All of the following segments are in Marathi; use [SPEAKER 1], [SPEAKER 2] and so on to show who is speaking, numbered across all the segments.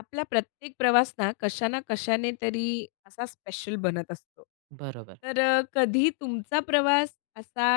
[SPEAKER 1] आपला प्रत्येक प्रवास ना कशा ना कशाने तरी असा स्पेशल बनत असतो.
[SPEAKER 2] बरोबर.
[SPEAKER 1] तर कधी तुमचा प्रवास असा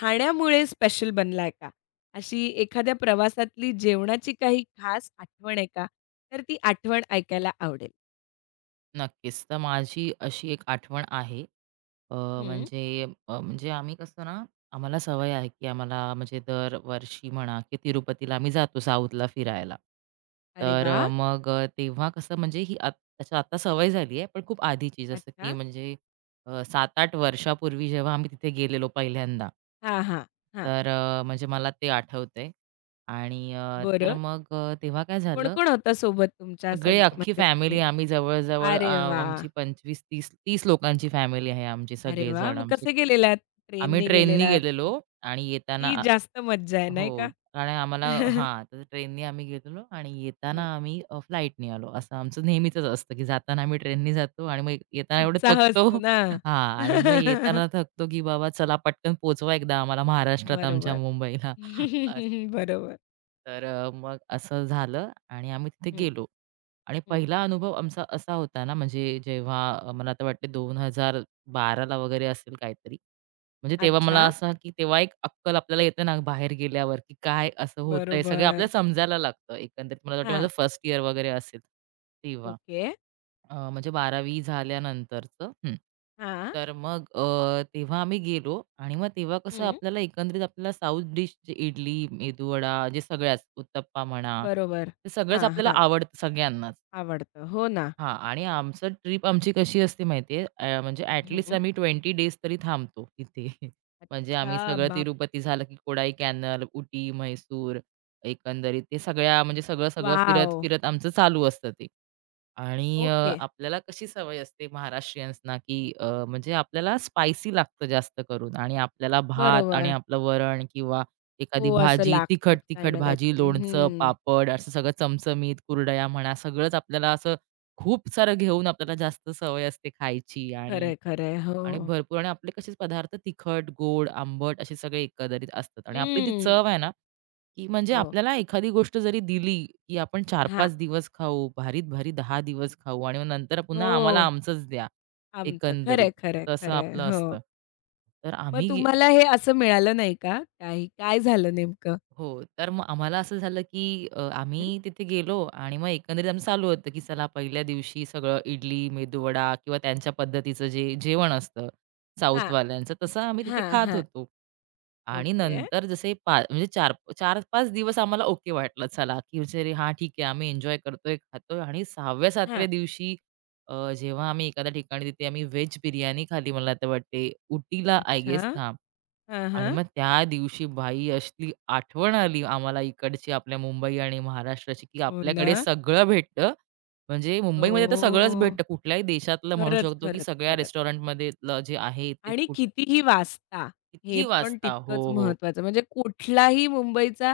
[SPEAKER 1] खाण्यामुळे स्पेशल बनलाय का? अशी एखाद्या प्रवासातली जेवणाची काही खास आठवण आहे का? तर ती आठवण ऐकायला आवडेल.
[SPEAKER 2] नक्कीच. तर माझी अशी एक आठवण आहे. अ,
[SPEAKER 1] हं.
[SPEAKER 2] म्हणजे म्हणजे आम्ही कसं ना, आम्हाला सवय आहे, की आम्हाला म्हणजे दरवर्षी म्हणा, की तिरुपतीला आम्ही जातो साऊथला फिरायला.
[SPEAKER 1] अरे
[SPEAKER 2] तर
[SPEAKER 1] वाह!
[SPEAKER 2] मग तेव्हा कसं म्हणजे ही आत अच्छा, आता सवय झाली आहे, पण खूप आधीची जसं की
[SPEAKER 1] अच्छा.
[SPEAKER 2] म्हणजे 7-8 वर्षापूर्वी जेव्हा आम्ही तिथे गेलेलो पहिल्यांदा.
[SPEAKER 1] हां, हां. हां.
[SPEAKER 2] तर म्हणजे मला ते आठवतंय आणि तर
[SPEAKER 1] बरं.
[SPEAKER 2] मग तेव्हा काय झालं.
[SPEAKER 1] कोण-कोण होतं सोबत तुमच्या सग
[SPEAKER 2] सगळे अख्खी
[SPEAKER 1] म्हणजे
[SPEAKER 2] फॅमिली
[SPEAKER 1] तुम्ही?
[SPEAKER 2] आम्ही जवळ-जवळ
[SPEAKER 1] अरे वाह!
[SPEAKER 2] आमची 25-30 30 लोकांची फॅमिली आहे आमची
[SPEAKER 1] अरे वाह!
[SPEAKER 2] सगळेजण
[SPEAKER 1] मग
[SPEAKER 2] आमचे.
[SPEAKER 1] कसे गेलेलात?
[SPEAKER 2] आम्ही
[SPEAKER 1] ट्रेनने
[SPEAKER 2] ट्रेननी
[SPEAKER 1] गेलेलात?
[SPEAKER 2] गेलेलो आणि येताना
[SPEAKER 1] ती जास्त मज्जा आहे
[SPEAKER 2] हो.
[SPEAKER 1] नाही का?
[SPEAKER 2] कारण आम्हाला हां, तर ट्रेननी आम्ही गेलेलो आणि येताना
[SPEAKER 1] हं.
[SPEAKER 2] आम्ही फ्लाईटनी आलो. असं आमचं नेहमीचंच असतं, की जाताना आम्ही ट्रेननी जातो आणि मग येताना एवढं
[SPEAKER 1] उत्साह
[SPEAKER 2] थकतो.
[SPEAKER 1] असतो ना.
[SPEAKER 2] हां, आणि मग येताना थकतो, की बाबा चला पटकन पोहोचवा एकदा आम्हाला महाराष्ट्रात आमच्या
[SPEAKER 1] बरोबर.
[SPEAKER 2] मुंबईला असं.
[SPEAKER 1] बरोबर.
[SPEAKER 2] तर मग असं झालं आणि आम्ही तिथे
[SPEAKER 1] हं,
[SPEAKER 2] गेलो. आणि
[SPEAKER 1] हं.
[SPEAKER 2] पहिला अनुभव आमचा असा होता ना, म्हणजे जेव्हा मला आता वाटते 2012 ला वगैरे असेल काहीतरी. म्हणजे तेव्हा मला
[SPEAKER 1] अच्छा.
[SPEAKER 2] असं की तेव्हा एक अक्कल आपल्याला येते ना बाहेर गेल्यावर, की काय असं होतंय सगळं
[SPEAKER 1] बरोबर.
[SPEAKER 2] आपल्याला समजायला लागतं. एकंदरीत मला वाटतं माझं
[SPEAKER 1] हां.
[SPEAKER 2] फर्स्ट इयर वगैरे असेल तेव्हा.
[SPEAKER 1] ओके.
[SPEAKER 2] म्हणजे 12वी झाल्यानंतरचं. हं.
[SPEAKER 1] हां.
[SPEAKER 2] तर मग तेव्हा आम्ही गेलो आणि मग तेव्हा कसं
[SPEAKER 1] हं.
[SPEAKER 2] आपल्याला एकंदरीत आपल्याला साऊथ डिश जे इडली, मेदूवडा जे सगळ्याच, उत्तप्पा म्हणा,
[SPEAKER 1] बरोबर.
[SPEAKER 2] ते सगळंच
[SPEAKER 1] हां,
[SPEAKER 2] आपल्याला
[SPEAKER 1] हां.
[SPEAKER 2] आवडतं सगळ्यांनाच.
[SPEAKER 1] आवडतं. हो ना.
[SPEAKER 2] हां, आणि आमचं ट्रिप आमची कशी असते माहिती आहे, म्हणजे ॲटलीस्ट
[SPEAKER 1] हं.
[SPEAKER 2] आम्ही 20 डेज तरी थांबतो तिथे. म्हणजे
[SPEAKER 1] अच्छा.
[SPEAKER 2] आम्ही सगळं
[SPEAKER 1] बाप.
[SPEAKER 2] तिरुपती झालं, की कोडाई कॅनल, उटी, म्हैसूर, एकंदरीत ते सगळ्या म्हणजे सगळं, सगळं फिरत,
[SPEAKER 1] वॉव!
[SPEAKER 2] फिरत आमचं चालू असतं ते. आणि
[SPEAKER 1] ओके.
[SPEAKER 2] आपल्याला कशी सवय असते महाराष्ट्रीयन्सना, की म्हणजे आपल्याला स्पायसी लागतं जास्त करून आणि आपल्याला भात आणि
[SPEAKER 1] बरोबर.
[SPEAKER 2] आपलं वरण किंवा एखादी,
[SPEAKER 1] हो,
[SPEAKER 2] हं,
[SPEAKER 1] असं
[SPEAKER 2] भाजी,
[SPEAKER 1] लागतंच काही
[SPEAKER 2] तिखट-तिखट
[SPEAKER 1] ना
[SPEAKER 2] भाजी,
[SPEAKER 1] काहीतरी.
[SPEAKER 2] लोणचं,
[SPEAKER 1] हं.
[SPEAKER 2] पापड असं सगळं चमचमीत, कुरडया म्हणा, सगळंच आपल्याला असं खूप सारं घेऊन आपल्याला जास्त सवय असते खायची. आणि
[SPEAKER 1] खरंय, खरंय.
[SPEAKER 2] आणि
[SPEAKER 1] हो.
[SPEAKER 2] भरपूर आणि आपले कसे पदार्थ तिखट, गोड, आंबट असे सगळे एकंदरीत असतात आणि आपली ती
[SPEAKER 1] हं.
[SPEAKER 2] चव आहे ना, की म्हणजे
[SPEAKER 1] हो.
[SPEAKER 2] आपल्याला एखादी गोष्ट जरी दिली, की आपण
[SPEAKER 1] हां.
[SPEAKER 2] 4-5 दिवस खाऊ, भारीत-भारी 10 दिवस खाऊ आणि मग नंतर पुन्हा आम्हाला
[SPEAKER 1] हो.
[SPEAKER 2] आमचंच द्या,
[SPEAKER 1] आमचं.
[SPEAKER 2] एकंदरीत.
[SPEAKER 1] खरंय, खरंय,
[SPEAKER 2] तसं
[SPEAKER 1] खरंय.
[SPEAKER 2] आपलं
[SPEAKER 1] हो.
[SPEAKER 2] असतं. तर
[SPEAKER 1] मग
[SPEAKER 2] आम्ही
[SPEAKER 1] तुम्हाला हे असं मिळालं नाही का? काही काय झालं नेमकं?
[SPEAKER 2] हो. तर मग आम्हाला असं झालं, की
[SPEAKER 1] हं.
[SPEAKER 2] आम्ही तिथे गेलो आणि मग एकंदरीत आमचं चालू होतं, की चला पहिल्या दिवशी सगळं इडली, मेदूवडा किंवा त्यांच्या पद्धतीचं जे जेवण असतं
[SPEAKER 1] हां,
[SPEAKER 2] साऊथवाल्यांचं, तसं आम्ही तिथे
[SPEAKER 1] हां,
[SPEAKER 2] खात
[SPEAKER 1] हां.
[SPEAKER 2] होतो. आणि
[SPEAKER 1] ओके.
[SPEAKER 2] नंतर जसे म्हणजे 4 4-5 दिवस आम्हाला ओके वाटलं, चला, की म्हणजे हां, ठीक आहे, आम्ही एन्जॉय करतोय, खातोय आणि 6व्या-7व्या
[SPEAKER 1] हां.
[SPEAKER 2] दिवशी जेव्हा आम्ही एखाद्या ठिकाणी तिथे आम्ही व्हेज बिर्याणी खाल्ली मला तर वाटते उटीला आय
[SPEAKER 1] अच्छा.
[SPEAKER 2] गेस हां.
[SPEAKER 1] हां,
[SPEAKER 2] आणि
[SPEAKER 1] हां.
[SPEAKER 2] मग त्या दिवशी भाई असली आठवण आली आम्हाला इकडची आपल्या मुंबई आणि महाराष्ट्राची, की
[SPEAKER 1] हो ना.
[SPEAKER 2] आपल्याकडे सगळं भेटतं. म्हणजे मुंबईमध्ये तर
[SPEAKER 1] हो.
[SPEAKER 2] सगळंच भेटतं. कुठल्याही देशातलं म्हणू
[SPEAKER 1] खरंच,
[SPEAKER 2] शकतो, की
[SPEAKER 1] खरंच,
[SPEAKER 2] सगळ्या
[SPEAKER 1] खरंच.
[SPEAKER 2] रेस्टॉरंटमधलं जे आहे ते
[SPEAKER 1] आणि कितीही वाचता, हे
[SPEAKER 2] कितीही
[SPEAKER 1] पण
[SPEAKER 2] वाचता. हो,
[SPEAKER 1] तितकंच
[SPEAKER 2] हो.
[SPEAKER 1] महत्त्वाचं. म्हणजे कुठलाही मुंबईचा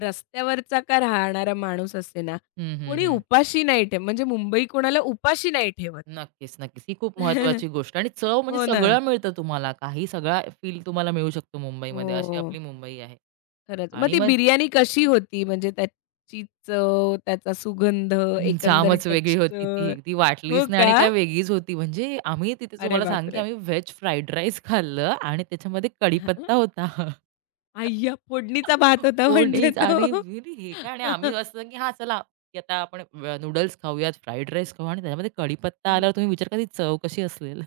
[SPEAKER 1] रस्त्यावरचा का राहणारा माणूस असे ना,
[SPEAKER 2] हं, हं,
[SPEAKER 1] कोणी
[SPEAKER 2] हं.
[SPEAKER 1] उपाशी नाही ठेवत. म्हणजे मुंबई कोणाला उपाशी नाही ठेवत.
[SPEAKER 2] नक्कीच, नक्कीच. ही खूप महत्त्वाची गोष्ट आणि चव म्हणजे
[SPEAKER 1] हो ना.
[SPEAKER 2] सगळं मिळतं तुम्हाला. काही सगळा फील तुम्हाला मिळू शकतो मुंबईमध्ये. अशी
[SPEAKER 1] हो,
[SPEAKER 2] आपली मुंबई आहे.
[SPEAKER 1] खरंच. मग
[SPEAKER 2] आणि
[SPEAKER 1] ती
[SPEAKER 2] मग
[SPEAKER 1] बिर्याणी कशी होती? म्हणजे त्याची चव, त्याचा सुगंध,
[SPEAKER 2] हं,
[SPEAKER 1] एकंदर
[SPEAKER 2] जामच वेगळी होती
[SPEAKER 1] टेक्स्चर.
[SPEAKER 2] ती. ती वाटलीच
[SPEAKER 1] हो
[SPEAKER 2] नाही आणि
[SPEAKER 1] का?
[SPEAKER 2] काय वेगळीच होती. म्हणजे आम्ही तिथे
[SPEAKER 1] अरे
[SPEAKER 2] तुम्हाला सांगेन, की
[SPEAKER 1] बापरे!
[SPEAKER 2] आम्ही व्हेज फ्राईड राईस खाल्लं आणि त्याच्यामध्ये
[SPEAKER 1] हां.
[SPEAKER 2] कढीपत्ता होता.
[SPEAKER 1] अय्या! फोडणीचा भात होता म्हणजे
[SPEAKER 2] कोणीच, आणि
[SPEAKER 1] तो.
[SPEAKER 2] म्हणजे हे काय, आणि आम्ही असं, की हां, चला, की आता आपण नूडल्स खाऊयात, फ्राईड राईस खाऊ आणि त्याच्यामध्ये कढीपत्ता आल्यावर तुम्ही विचार करा ती चव कशी असेल?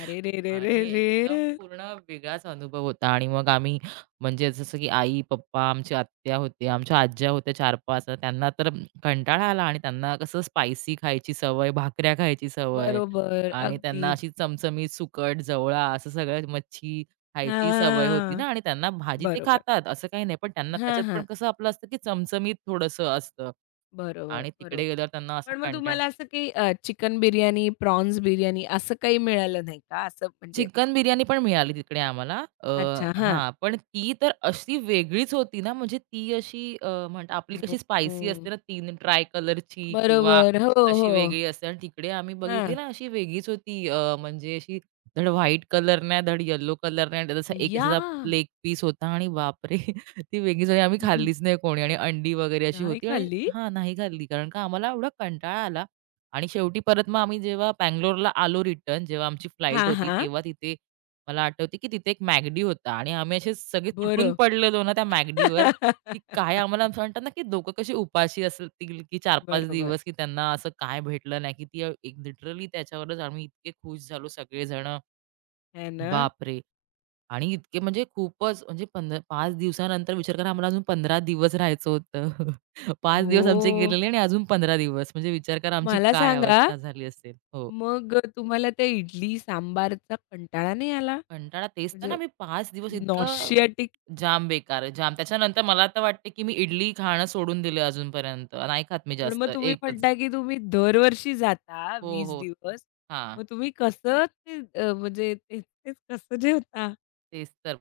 [SPEAKER 1] अरे रे रे रे
[SPEAKER 2] आणि
[SPEAKER 1] रे!
[SPEAKER 2] एकदम पूर्ण वेगळाच अनुभव होता आणि मग आम्ही म्हणजे जसं की आई, पप्पा, आमची आत्या होती, आमच्या आज्या होत्या 4-5, तर त्यांना तर कंटाळा आला आणि त्यांना कसं स्पायसी खायची सवय, भाकऱ्या खायची सवय
[SPEAKER 1] बरोबर,
[SPEAKER 2] आणि त्यांना
[SPEAKER 1] अगदीच.
[SPEAKER 2] अशी चमचमीत सुकट, जवळा असं सगळं मच्छी खायची सवय होती
[SPEAKER 1] हां.
[SPEAKER 2] ना आणि त्यांना भाजी ते
[SPEAKER 1] बरोबर.
[SPEAKER 2] खातात असं काही नाही. पण त्यांना
[SPEAKER 1] हां,
[SPEAKER 2] त्याच्यात पण
[SPEAKER 1] हां.
[SPEAKER 2] कसं आपलं असतं की चमचमीत थोडंसं असतं
[SPEAKER 1] बरोबर,
[SPEAKER 2] आणि तिकडे
[SPEAKER 1] बरोबर.
[SPEAKER 2] गेल्यावर त्यांना असा
[SPEAKER 1] पण मग
[SPEAKER 2] कंटाळा.
[SPEAKER 1] तुम्हाला असं काही चिकन बिर्याणी, प्रॉन्स बिर्याणी असं काही मिळालं नाही का? असं म्हणजे
[SPEAKER 2] चिकन बिर्याणी पण मिळाली तिकडे आम्हाला. अ,
[SPEAKER 1] अच्छा. हां.
[SPEAKER 2] हां, पण ती तर अशी वेगळीच होती ना, म्हणजे ती अशी म्हणतात आपली
[SPEAKER 1] हो,
[SPEAKER 2] कशी स्पायसी असते
[SPEAKER 1] हो.
[SPEAKER 2] ना, 3 ट्राय कलरची किंवा
[SPEAKER 1] बरोबर. हो,
[SPEAKER 2] अशी
[SPEAKER 1] हो.
[SPEAKER 2] वेगळी असते आणि तिकडे आम्ही बघितली
[SPEAKER 1] हां.
[SPEAKER 2] ना, अशी वेगळीच होती. म्हणजे अशी धड व्हाईट कलर नाही, धड येलो कलर नाही आणि त्याचा असा एक
[SPEAKER 1] अय्या!
[SPEAKER 2] असा लेग पीस होता आणि बापरे! ती वेगळीच होती. आम्ही खाल्लीच नाही कोणी आणि अंडी वगैरे अशी
[SPEAKER 1] नाही
[SPEAKER 2] होती आणि
[SPEAKER 1] खाल्ली?
[SPEAKER 2] हां, नाही खाल्ली कारण का आम्हाला एवढा कंटाळा आला. आणि शेवटी परत मग आम्ही जेव्हा बंगलोरला आलो रिटर्न, जेव्हा आमची फ्लाइट
[SPEAKER 1] हां,
[SPEAKER 2] होती,
[SPEAKER 1] हां.
[SPEAKER 2] तेव्हा तिथे मला आठवते, की तिथे एक मॅगडी होता आणि आम्ही असे सगळे तुटून
[SPEAKER 1] बरं.
[SPEAKER 2] पडलेलो ना त्या मॅगडीवर, की काय आम्हाला असं म्हणतात ना, की लोकं कशी उपाशी असतील, की 4-5
[SPEAKER 1] बरोबर.
[SPEAKER 2] दिवस, की त्यांना असं काय भेटलं नाही, की ती एक लिटरली त्याच्यावरच आम्ही इतके खुश झालो सगळेजण.
[SPEAKER 1] आहे ना?
[SPEAKER 2] बापरे! आणि इतके म्हणजे खूपच म्हणजे 5 दिवसानंतर विचार करा आम्हाला अजून 15 दिवस राहायचं होतं. 5 दिवस आमचे
[SPEAKER 1] हो.
[SPEAKER 2] गेलेले आणि अजून 15 दिवस म्हणजे विचार करा आमची
[SPEAKER 1] मला
[SPEAKER 2] काय
[SPEAKER 1] सांगा
[SPEAKER 2] अवस्था झाली असेल. हो.
[SPEAKER 1] मग तुम्हाला त्या इडली सांबारचा कंटाळा नाही आला?
[SPEAKER 2] कंटाळा तेच तर ना
[SPEAKER 1] म्हणजे
[SPEAKER 2] मी 5 दिवस इतकं
[SPEAKER 1] नॉशियाटिक.
[SPEAKER 2] जाम बेकार, जाम. त्याच्यानंतर मला तर वाटते, की मी इडली खाणं सोडून दिलं अजूनपर्यंत. नाही खात मी
[SPEAKER 1] पण
[SPEAKER 2] जास्त
[SPEAKER 1] मग तुम्ही
[SPEAKER 2] एकच.
[SPEAKER 1] म्हणता, की तुम्ही दरवर्षी जाता
[SPEAKER 2] हो,
[SPEAKER 1] 20
[SPEAKER 2] हो.
[SPEAKER 1] दिवस.
[SPEAKER 2] हां.
[SPEAKER 1] मग तुम्ही कसं ते म्हणजे तेच-तेच कसं जेवता?
[SPEAKER 2] तेच तर.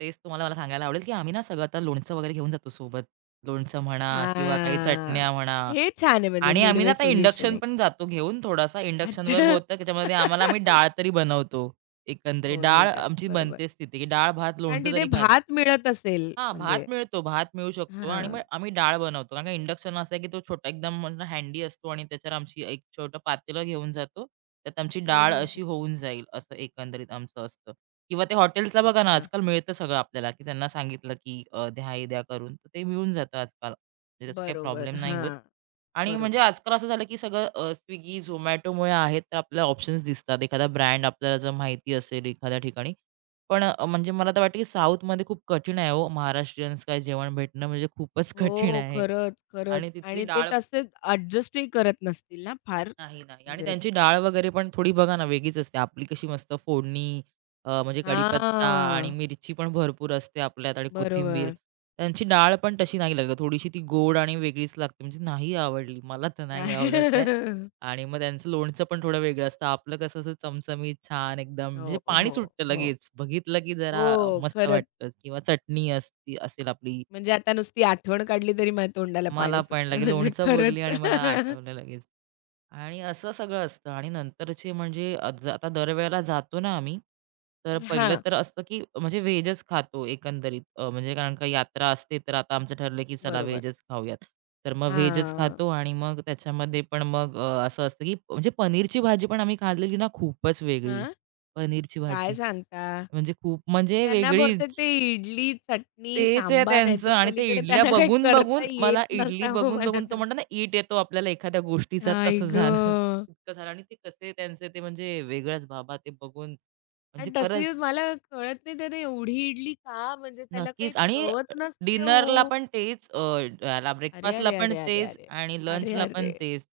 [SPEAKER 2] तेच तुम्हाला मला सांगायला आवडेल, की आम्ही ना सगळं आता लोणचं वगैरे घेऊन जातो सोबत. लोणचं म्हणा किंवा काही
[SPEAKER 1] हां.
[SPEAKER 2] चटण्या म्हणा.
[SPEAKER 1] हे छान आहे म्हणजे
[SPEAKER 2] आणि आम्ही ना
[SPEAKER 1] मिडवे
[SPEAKER 2] आता
[SPEAKER 1] सोल्युशन
[SPEAKER 2] इंडक्शन
[SPEAKER 1] एक.
[SPEAKER 2] पण जातो घेऊन थोडासा. इंडक्शनवर
[SPEAKER 1] अच्छा.
[SPEAKER 2] होतं त्याच्यामध्ये आम्हाला आम्ही डाळ तरी बनवतो.
[SPEAKER 1] हो,
[SPEAKER 2] एकंदरीत डाळ
[SPEAKER 1] निदान.
[SPEAKER 2] आमची
[SPEAKER 1] बरोबर.
[SPEAKER 2] बनतेच तिथे, की डाळ, भात,
[SPEAKER 1] कारण
[SPEAKER 2] लोणचं
[SPEAKER 1] तिथे
[SPEAKER 2] तरी खातो.
[SPEAKER 1] भात मिळत असेल
[SPEAKER 2] हां,
[SPEAKER 1] म्हणजे.
[SPEAKER 2] भात मिळतो. भात मिळू शकतो आणि मग
[SPEAKER 1] हां.
[SPEAKER 2] आम्ही डाळ बनवतो. कारण का इंडक्शन असा आहे, की तो छोटा एकदम म्हणतो हँडी असतो आणि त्याच्यावर आमची एक छोटं पातेलं घेऊन जातो. त्यात आमची
[SPEAKER 1] हं,
[SPEAKER 2] डाळ
[SPEAKER 1] हं,
[SPEAKER 2] अशी
[SPEAKER 1] हं.
[SPEAKER 2] होऊन जाईल, असं एकंदरीत आमचं असतं. किंवा ते हॉटेलचं बघा ना,
[SPEAKER 1] अच्छा.
[SPEAKER 2] आजकाल मिळतं सगळं आपल्याला, की त्यांना सांगितलं, की द्या हे द्या करून, तर ते मिळून जातं आजकाल. म्हणजे त्याचा काही प्रॉब्लेम
[SPEAKER 1] बरोबर.
[SPEAKER 2] नाही होत.
[SPEAKER 1] हां.
[SPEAKER 2] आणि म्हणजे
[SPEAKER 1] बरोबर.
[SPEAKER 2] आजकाल असं झालं, की सगळं Swiggy, Zomatoमुळे आहेत, तर आपल्याला ऑप्शन्स दिसतात. एखादा ब्रँड आपल्याला जर माहिती असेल एखाद्या ठिकाणी, पण म्हणजे मला तर वाटतं की साऊथमध्ये खूप कठीण आहे हो, महाराष्ट्रीयन्स काय जेवण भेटणं म्हणजे खूपच कठीण
[SPEAKER 1] हो,
[SPEAKER 2] आहे
[SPEAKER 1] खरंच, खरंच
[SPEAKER 2] आणि तिथली
[SPEAKER 1] आणि ते
[SPEAKER 2] डाळ
[SPEAKER 1] तसेच अॅडजस्टही करत नसतील ना फार?
[SPEAKER 2] नाही, नाही. आणि
[SPEAKER 1] म्हणजे
[SPEAKER 2] त्यांची डाळ वगैरे पण थोडी बघा ना वेगळीच असते. आपली कशी मस्त फोडणी म्हणजे कढीपत्ता आणि
[SPEAKER 1] हां,
[SPEAKER 2] मिरची पण भरपूर असते आपल्यात आणि कोथिंबीर.
[SPEAKER 1] बरोबर.
[SPEAKER 2] त्यांची डाळ पण तशी नाही लागत. थोडीशी ती गोड आणि वेगळीच लागते. म्हणजे नाही आवडली. मला तर नाही
[SPEAKER 1] नाही
[SPEAKER 2] आवडत आहे. आणि मग त्यांचं लोणचं पण थोडं वेगळं असतं. आपलं कसं असं चमचमीत छान एकदम म्हणजे
[SPEAKER 1] हो,
[SPEAKER 2] पाणी
[SPEAKER 1] हो,
[SPEAKER 2] सुटतं
[SPEAKER 1] हो.
[SPEAKER 2] लगेच. बघितलं की जरा
[SPEAKER 1] हो,
[SPEAKER 2] मस्त
[SPEAKER 1] खरंच.
[SPEAKER 2] वाटतं किंवा चटणी असती असेल आपली.
[SPEAKER 1] म्हणजे आता नुसती आठवण काढली तरी माझ्या तोंडाला
[SPEAKER 2] मला
[SPEAKER 1] पाणी
[SPEAKER 2] पण
[SPEAKER 1] सुटलंय
[SPEAKER 2] लगेच
[SPEAKER 1] म्हणजे
[SPEAKER 2] लोणचं
[SPEAKER 1] खरंच.
[SPEAKER 2] बोलली आणि मला आठवलं लगेच. आणि असं सगळं असतं आणि नंतरचे म्हणजे अ, ज आता दरवेळेला जातो ना आम्ही, तर पहिलं
[SPEAKER 1] हां,
[SPEAKER 2] तर असतं, की म्हणजे व्हेजच खातो एकंदरीत. म्हणजे कारण का यात्रा असते, तर आता आमचं ठरलं, की चला
[SPEAKER 1] बरोबर.
[SPEAKER 2] व्हेजच खाऊयात. तर मग व्हेजच
[SPEAKER 1] हां.
[SPEAKER 2] खातो आणि मग त्याच्यामध्ये पण मग असं असतं, की म्हणजे पनीरची भाजी पण आम्ही खाल्लेली ना खूपच वेगळी.
[SPEAKER 1] हां?
[SPEAKER 2] पनीरची
[SPEAKER 1] काय
[SPEAKER 2] भाजी
[SPEAKER 1] सांगता?
[SPEAKER 2] म्हणजे खूप म्हणजे
[SPEAKER 1] त्यांना बहुतेक ते
[SPEAKER 2] वेगळीच.
[SPEAKER 1] इडली, चटणी,
[SPEAKER 2] तेच आहे
[SPEAKER 1] सांबार
[SPEAKER 2] त्यांचं
[SPEAKER 1] याच्या
[SPEAKER 2] आणि ते
[SPEAKER 1] पलीकडे
[SPEAKER 2] इडल्या
[SPEAKER 1] त्यांना काही करता
[SPEAKER 2] बघून-बघून
[SPEAKER 1] येत
[SPEAKER 2] मला इडली
[SPEAKER 1] नसावं मला
[SPEAKER 2] बघून-बघून तो
[SPEAKER 1] तर.
[SPEAKER 2] म्हणतो ना, ईट येतो आपल्याला एखाद्या गोष्टीचा
[SPEAKER 1] आई
[SPEAKER 2] तसं झालं.
[SPEAKER 1] गं!
[SPEAKER 2] इतकं झालं आणि ते कसे त्यांचे ते म्हणजे वेगळंच बाबा ते बघून म्हणजे
[SPEAKER 1] आणि
[SPEAKER 2] खरंच
[SPEAKER 1] तसे मला कळत नाही त्याने एवढी इडली का? म्हणजे त्याला काही
[SPEAKER 2] नक्कीच आणि
[SPEAKER 1] चवच नसते
[SPEAKER 2] डिनरला
[SPEAKER 1] हो.
[SPEAKER 2] पण तेच याला
[SPEAKER 1] अरे,
[SPEAKER 2] ब्रेकफास्टला
[SPEAKER 1] अरे,
[SPEAKER 2] पण
[SPEAKER 1] अरे, अरे,
[SPEAKER 2] तेच
[SPEAKER 1] अरे,
[SPEAKER 2] आणि
[SPEAKER 1] अरे,
[SPEAKER 2] लंचला पण
[SPEAKER 1] अरे!
[SPEAKER 2] तेच.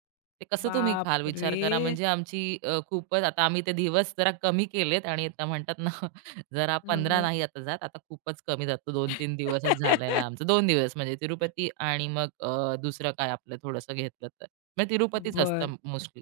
[SPEAKER 2] ते कसं तुम्ही खाल विचार करा
[SPEAKER 1] बापरे!
[SPEAKER 2] म्हणजे आमची खूपच आता आम्ही ते दिवस जरा कमी केलेत आणि आता म्हणतात ना जरा
[SPEAKER 1] हो
[SPEAKER 2] 15
[SPEAKER 1] ना.
[SPEAKER 2] नाही आता जात. आता खूपच कमी जातो 2 3 दिवसच झालेला आमचा. 2 दिवस म्हणजे तिरुपती आणि मग दुसरं काय आपलं थोडंसं घेतलं तर. मग तिरुपतीच
[SPEAKER 1] बरं.
[SPEAKER 2] असतं मोस्टली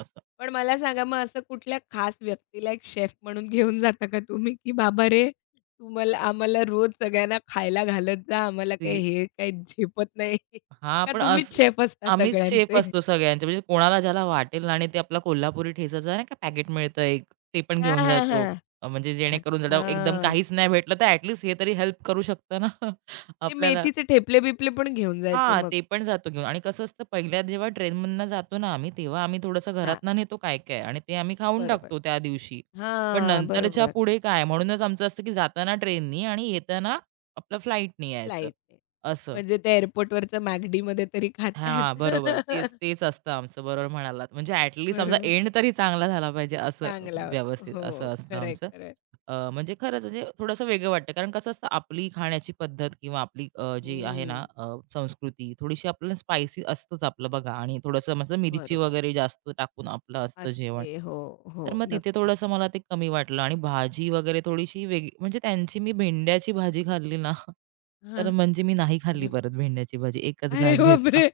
[SPEAKER 2] असं.
[SPEAKER 1] पण मला सांगा मग असं कुठल्या खास व्यक्तीला एक शेफ म्हणून घेऊन जाता का तुम्ही, की "बाबा रे, तू मला आम्हाला रोज सगळ्यांना खायला घालत जा. आम्हाला काही हे काही झेपत नाही."
[SPEAKER 2] हां,
[SPEAKER 1] का
[SPEAKER 2] पण
[SPEAKER 1] तुम्हीच
[SPEAKER 2] असं
[SPEAKER 1] शेफ असता
[SPEAKER 2] आम्हीच शेफ
[SPEAKER 1] सगळ्यांचे?
[SPEAKER 2] असतो सगळ्यांचे. म्हणजे कोणाला ज्याला वाटेल ना आणि ते आपला कोल्हापुरी ठेचाचं नाही का पॅकेट मिळतं एक, ते पण
[SPEAKER 1] हां,
[SPEAKER 2] घेऊन
[SPEAKER 1] हां,
[SPEAKER 2] जातो.
[SPEAKER 1] हां.
[SPEAKER 2] म्हणजे जेणेकरून ज्याला एकदम
[SPEAKER 1] अच्छा.
[SPEAKER 2] काहीच नाही भेटलं, तर ॲटलीस्ट हे तरी हेल्प करू शकतं ना
[SPEAKER 1] ते
[SPEAKER 2] आपल्याला.
[SPEAKER 1] मेथीचे ठेपले-बिपले पण घेऊन जायचे
[SPEAKER 2] हां,
[SPEAKER 1] मग.
[SPEAKER 2] ते पण जातो घेऊन आणि कसं असतं पहिल्या जेव्हा ट्रेनमधनं जातो ना आम्ही, तेव्हा आम्ही थोडंसं
[SPEAKER 1] हां.
[SPEAKER 2] घरातनं नेतो काय-काय आणि ते आम्ही खाऊन
[SPEAKER 1] बरोबर.
[SPEAKER 2] टाकतो त्या दिवशी. पण
[SPEAKER 1] हां,
[SPEAKER 2] नंतरच्या
[SPEAKER 1] बरोबर.
[SPEAKER 2] पुढे काय म्हणूनच आमचं असतं, की जाताना ट्रेननी आणि येताना आपलं फ्लाईटनी यायचं,
[SPEAKER 1] फ्लाइटने.
[SPEAKER 2] असं.
[SPEAKER 1] म्हणजे त्या एअरपोर्टवरचं मॅकडीमध्ये तरी खाता
[SPEAKER 2] हां, बरोबर.
[SPEAKER 1] येतं.
[SPEAKER 2] तेच, तेच असतं आमचं. बरोबर म्हणालात. म्हणजे ॲट लीस्ट आमचा
[SPEAKER 1] बरोबर.
[SPEAKER 2] एंड तरी चांगला झाला पाहिजे असं
[SPEAKER 1] चांगला होतो.
[SPEAKER 2] व्यवस्थित असं
[SPEAKER 1] हो,
[SPEAKER 2] असतं
[SPEAKER 1] खरंय,
[SPEAKER 2] आमचं.
[SPEAKER 1] खरंय.
[SPEAKER 2] म्हणजे खरंच म्हणजे थोडंसं वेगळं वाटतं. कारण कसं असतं आपली खाण्याची पद्धत किंवा आपली जी आहे ना
[SPEAKER 1] हं,
[SPEAKER 2] संस्कृती थोडीशी आपल्याला स्पायसी असतंच आपलं बघा आणि थोडंसं मस्त मिरची
[SPEAKER 1] बरोबर.
[SPEAKER 2] वगैरे जास्त टाकून आपलं असतं जेवण.
[SPEAKER 1] असते. हो, हो.
[SPEAKER 2] तर मग तिथे
[SPEAKER 1] नक्कीच.
[SPEAKER 2] थोडंसं मला ते कमी वाटलं आणि भाजी वगैरे थोडीशी वेगळी म्हणजे त्यांची मी भेंड्याची भाजी खाल्ली ना,
[SPEAKER 1] हां.
[SPEAKER 2] तर म्हणजे मी नाही खाल्ली
[SPEAKER 1] अरे
[SPEAKER 2] परत
[SPEAKER 1] बापरे!
[SPEAKER 2] भेंड्याची भाजी. एकच
[SPEAKER 1] अरे
[SPEAKER 2] घास घेतला.
[SPEAKER 1] बापरे!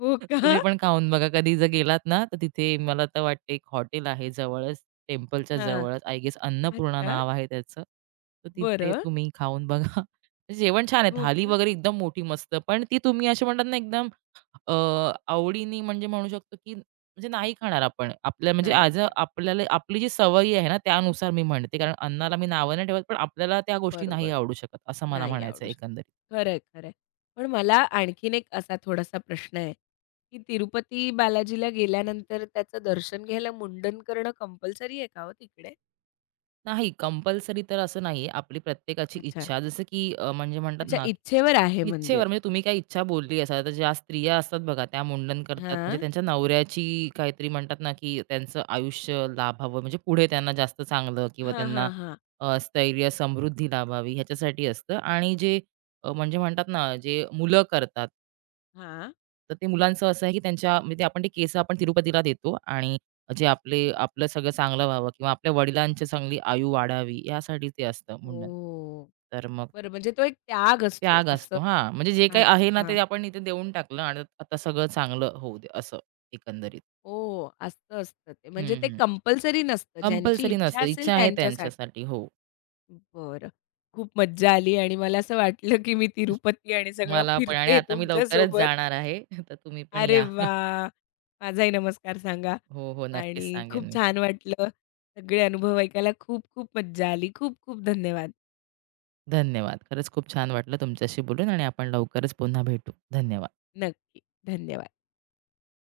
[SPEAKER 1] हो का?
[SPEAKER 2] तुम्ही पण खाऊन बघा. कधी जर गेलात ना, तर तिथे मला तर वाटते एक हॉटेल आहे जवळच. टेम्पलच्या
[SPEAKER 1] हां.
[SPEAKER 2] जवळच आय गेस अन्नपूर्णा
[SPEAKER 1] अच्छा.
[SPEAKER 2] नाव आहे त्याचं. तर तिथे
[SPEAKER 1] बरं.
[SPEAKER 2] तुम्ही खाऊन बघा. म्हणजे जेवण छान आहे.
[SPEAKER 1] हो
[SPEAKER 2] थाली
[SPEAKER 1] का?
[SPEAKER 2] वगैरे एकदम मोठी मस्त. पण ती तुम्ही असे म्हणतात ना एकदम अ, आवडीने म्हणजे म्हणू शकतो, की म्हणजे नाही खाणार आपण. आपल्या म्हणजे
[SPEAKER 1] नाही
[SPEAKER 2] ॲज
[SPEAKER 1] खाणार.
[SPEAKER 2] आपल्याला आपली जी सवयी आहे ना त्यानुसार मी म्हणते. कारण अन्नाला मी नावं नाही ठेवत, पण आपल्याला त्या गोष्टी नाही
[SPEAKER 1] बरोबर.
[SPEAKER 2] आवडू शकत असं मला
[SPEAKER 1] नाही
[SPEAKER 2] म्हणायचं
[SPEAKER 1] आवडू
[SPEAKER 2] आहे
[SPEAKER 1] शकत.
[SPEAKER 2] एकंदरीत.
[SPEAKER 1] खरंय, खरंय. पण मला आणखीन एक असा थोडासा प्रश्न आहे, की तिरुपती बालाजीला गेल्यानंतर त्याचं दर्शन घ्यायला मुंडन करणं कंपल्सरी आहे का हो तिकडे?
[SPEAKER 2] नाही, कंपल्सरी तर असं नाहीये. आपली प्रत्येकाची
[SPEAKER 1] अच्छा.
[SPEAKER 2] इच्छा जसं की म्हणजे म्हणतात
[SPEAKER 1] अच्छा,
[SPEAKER 2] ना,
[SPEAKER 1] इच्छेवर आहे
[SPEAKER 2] की
[SPEAKER 1] म्हणजे?
[SPEAKER 2] इच्छेवर म्हणजे तुम्ही काही इच्छा बोलली असाल, तर ज्या स्त्रिया असतात बघा त्या मुंडन करतात म्हणजे
[SPEAKER 1] हां.
[SPEAKER 2] त्यांच्या नवऱ्याची काहीतरी म्हणतात ना, की त्यांचं आयुष्य लाभावं म्हणजे पुढे त्यांना जास्त चांगलं किंवा
[SPEAKER 1] हां,
[SPEAKER 2] त्यांना
[SPEAKER 1] हां, हां.
[SPEAKER 2] स्थैर्य, समृद्धी लाभावी ह्याच्यासाठी असतं आणि जे म्हणजे म्हणतात ना, जे मुलं करतात
[SPEAKER 1] हां.
[SPEAKER 2] तर ते मुलांचं असं आहे, की त्यांच्या म्हणजे ते आपण ते केस आपण तिरुपतीला देतो आणि जे आपले आपलं सगळं चांगलं व्हावं किंवा आपल्या वडिलांची चांगली आयु वाढावी यासाठी ते असतं मुंडन.
[SPEAKER 1] ओह!
[SPEAKER 2] तर मग
[SPEAKER 1] बरं म्हणजे तो एक त्याग असतो
[SPEAKER 2] त्याग
[SPEAKER 1] असं.
[SPEAKER 2] असतो हां, म्हणजे जे काही आहे ना,
[SPEAKER 1] अच्छा.
[SPEAKER 2] ते आपण इथे देऊन टाकलं आणि आता सगळं चांगलं होऊ दे असं एकंदरीत.
[SPEAKER 1] ओह! असं असतं ते. म्हणजे ते
[SPEAKER 2] हं,
[SPEAKER 1] कंपल्सरी नसतं. ज्यांची
[SPEAKER 2] कंपल्सरी
[SPEAKER 1] इच्छा
[SPEAKER 2] नसतं.
[SPEAKER 1] असेल
[SPEAKER 2] इच्छा आहे
[SPEAKER 1] त्यांच्यासाठी.
[SPEAKER 2] त्यांच्यासाठी. हो.
[SPEAKER 1] बरं. खूप मज्जा आली आणि मला असं वाटलं, की मी तिरुपती आणि सगळं
[SPEAKER 2] मला पण आणि
[SPEAKER 1] फिरते
[SPEAKER 2] आता मी लवकरच
[SPEAKER 1] तुमच्यासोबत.
[SPEAKER 2] जाणार आहे. तर तुम्ही पण
[SPEAKER 1] अरे
[SPEAKER 2] या.
[SPEAKER 1] वाह! माझाही नमस्कार सांगा
[SPEAKER 2] हो, हो. नक्कीच
[SPEAKER 1] आणि
[SPEAKER 2] सांगेन
[SPEAKER 1] खूप
[SPEAKER 2] मी.
[SPEAKER 1] छान वाटलं. सगळे अनुभव ऐकायला खूप खूप मज्जा आली. खूप खूप धन्यवाद.
[SPEAKER 2] धन्यवाद. खरंच खूप छान वाटलं तुमच्याशी बोलून आणि आपण लवकरच पुन्हा भेटू. धन्यवाद.
[SPEAKER 1] नक्की. धन्यवाद.